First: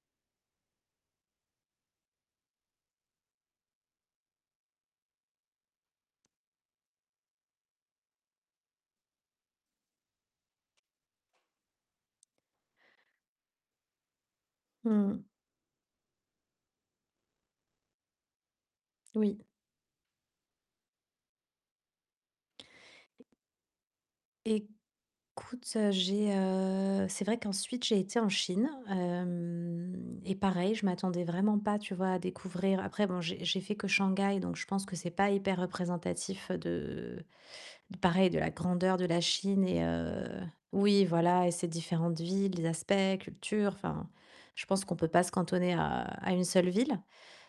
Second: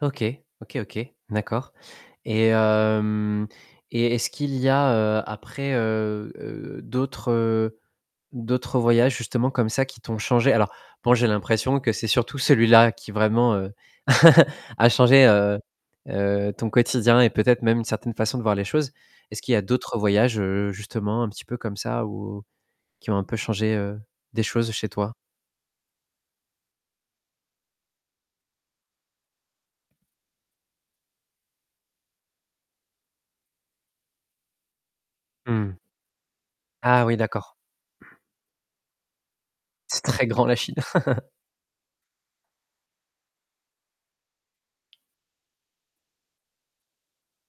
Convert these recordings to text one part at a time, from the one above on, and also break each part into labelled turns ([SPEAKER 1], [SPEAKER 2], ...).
[SPEAKER 1] OK. OK, OK. D'accord et hem et est-ce qu'il y a, heu, après, heu, d'autres, heu, d'autres voyages justement comme ça qui t'ont changé? Alors bon j'ai l'impression que c'est surtout celui-là qui vraiment, heu, a
[SPEAKER 2] Mmh.
[SPEAKER 1] changé, heu heu, ton quotidien et peut-être même une certaine façon de voir les choses.
[SPEAKER 2] Oui.
[SPEAKER 1] Est-ce qu'il y a d'autres voyages, heu, justement un petit peu comme ça ou qui ont
[SPEAKER 2] E
[SPEAKER 1] un peu changé, heu, des
[SPEAKER 2] écoute,
[SPEAKER 1] choses chez toi?
[SPEAKER 2] heu, j'ai heu, c'est vrai qu'ensuite j'ai été en Chine, heu et pareil, je m'attendais vraiment pas, tu vois, à découvrir après bon j'ai j'ai fait que Shanghai, donc je pense que c'est pas hyper
[SPEAKER 1] Mmh.
[SPEAKER 2] représentatif
[SPEAKER 1] Ah oui,
[SPEAKER 2] de
[SPEAKER 1] d'accord.
[SPEAKER 2] pareil de la grandeur de la Chine et
[SPEAKER 1] C'est très
[SPEAKER 2] heu,
[SPEAKER 1] grand la Chine!
[SPEAKER 2] oui, voilà et ses différentes villes, les aspects, cultures, enfin. Je pense qu'on peut pas se cantonner à une seule ville.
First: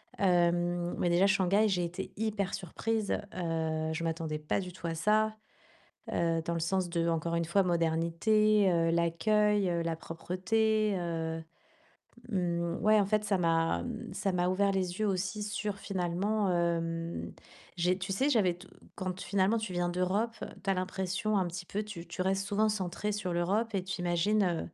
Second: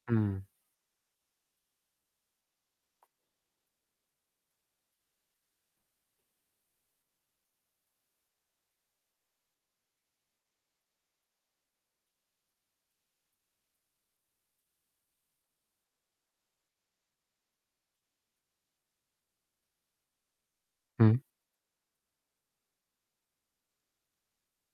[SPEAKER 1] Mmh.
[SPEAKER 2] Heu, mais déjà Shanghai, j'ai été hyper surprise, heu, je m'attendais pas du tout à ça, heu, dans le sens de, encore une fois, modernité, heu, l'accueil, heu, la propreté. Heu, mmh ouais, en fait, ça m'a ça m'a ouvert les yeux aussi sur finalement, hem, j'ai tu sais, j'avais t quand finalement tu viens d'Europe, tu as
[SPEAKER 1] Mmh.
[SPEAKER 2] l'impression un petit peu tu tu restes souvent centrée sur l'Europe et tu imagines, heu,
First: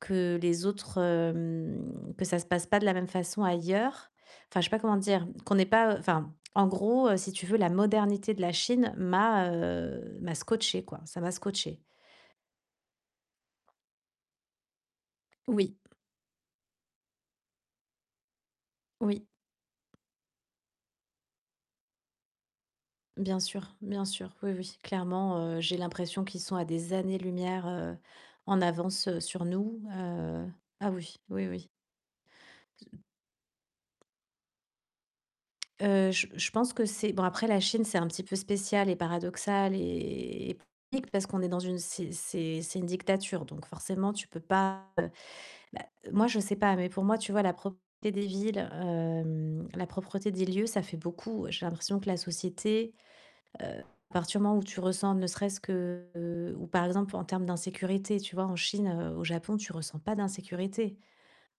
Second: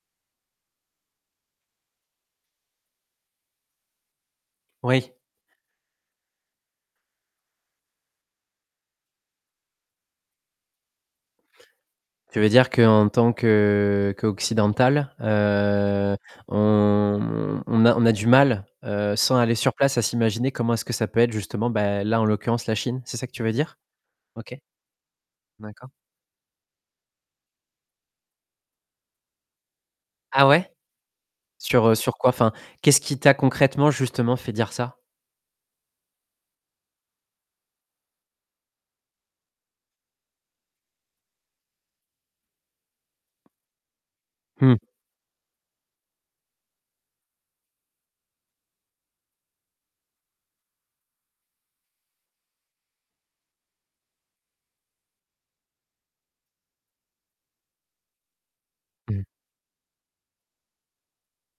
[SPEAKER 2] que les autres hem, que ça se passe pas de la même façon ailleurs. Enfin, je sais pas comment
[SPEAKER 1] Oui.
[SPEAKER 2] dire. Qu'on n'est pas enfin en gros heu, si tu veux, la modernité de la Chine m'a heu, m'a scotché quoi, ça m'a scotché.
[SPEAKER 1] Tu veux dire que en tant que, heu, qu'occidental,
[SPEAKER 2] Oui.
[SPEAKER 1] heu, on on a on a du mal, heu
[SPEAKER 2] Oui.
[SPEAKER 1] sans aller sur place à s'imaginer comment est-ce que ça peut être justement bah là, en l'occurrence la Chine, c'est ça que
[SPEAKER 2] Bien
[SPEAKER 1] tu veux
[SPEAKER 2] sûr,
[SPEAKER 1] dire?
[SPEAKER 2] bien sûr, oui,
[SPEAKER 1] OK.
[SPEAKER 2] oui, clairement, heu, j'ai
[SPEAKER 1] D'accord.
[SPEAKER 2] l'impression qu'ils sont à des années lumières, heu, en avance, heu, sur nous, heu
[SPEAKER 1] Ah ouais?
[SPEAKER 2] ah oui. Oui, oui.
[SPEAKER 1] Sur, heu, sur quoi enfin, qu'est-ce qui t'a concrètement justement fait dire ça?
[SPEAKER 2] Heu, j je pense que c'est bon après la Chine, c'est un petit peu spécial et paradoxal et technique parce qu'on est dans une c'est c'est une dictature, donc forcément, tu peux
[SPEAKER 1] Mmh.
[SPEAKER 2] pas moi, je sais pas, mais pour moi, tu vois la propreté des villes, hem, la propreté des lieux, ça fait beaucoup. J'ai l'impression que la société, heu, à partir du moment où tu ressens, ne serait-ce que, heu ou par exemple en termes d'insécurité, tu vois en Chine, heu, au
[SPEAKER 1] Mmh.
[SPEAKER 2] Japon, tu ressens pas d'insécurité.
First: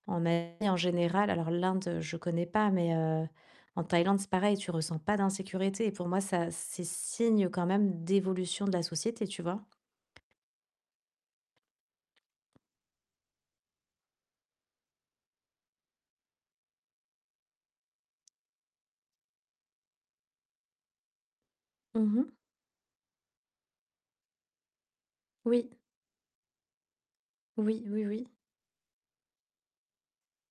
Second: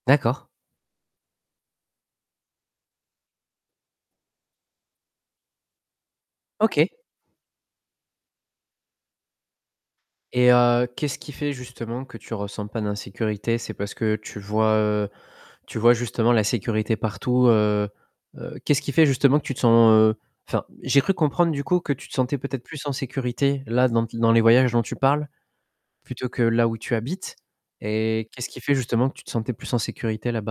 [SPEAKER 2] En
[SPEAKER 1] D'accord.
[SPEAKER 2] Asie en général alors l'Inde, je connais pas, mais heu, en Thaïlande, c'est pareil tu ressens pas d'insécurité et pour moi, ça, c'est
[SPEAKER 1] OK.
[SPEAKER 2] signe quand même d'évolution de la société, tu vois?
[SPEAKER 1] Et heu, qu'est-ce qui fait justement que tu ressens pas d'insécurité c'est parce que tu vois, heu, tu vois justement la sécurité partout, heu heu, qu'est-ce qui fait justement que tu te sens, heu enfin, j'ai cru comprendre du coup que tu te
[SPEAKER 2] Mmh mh.
[SPEAKER 1] sentais peut-être plus en sécurité là dans dans les voyages dont tu parles
[SPEAKER 2] Oui.
[SPEAKER 1] plutôt que là où tu habites
[SPEAKER 2] Oui, oui, oui.
[SPEAKER 1] et qu'est-ce qui fait justement que tu te sentais plus en sécurité là-bas?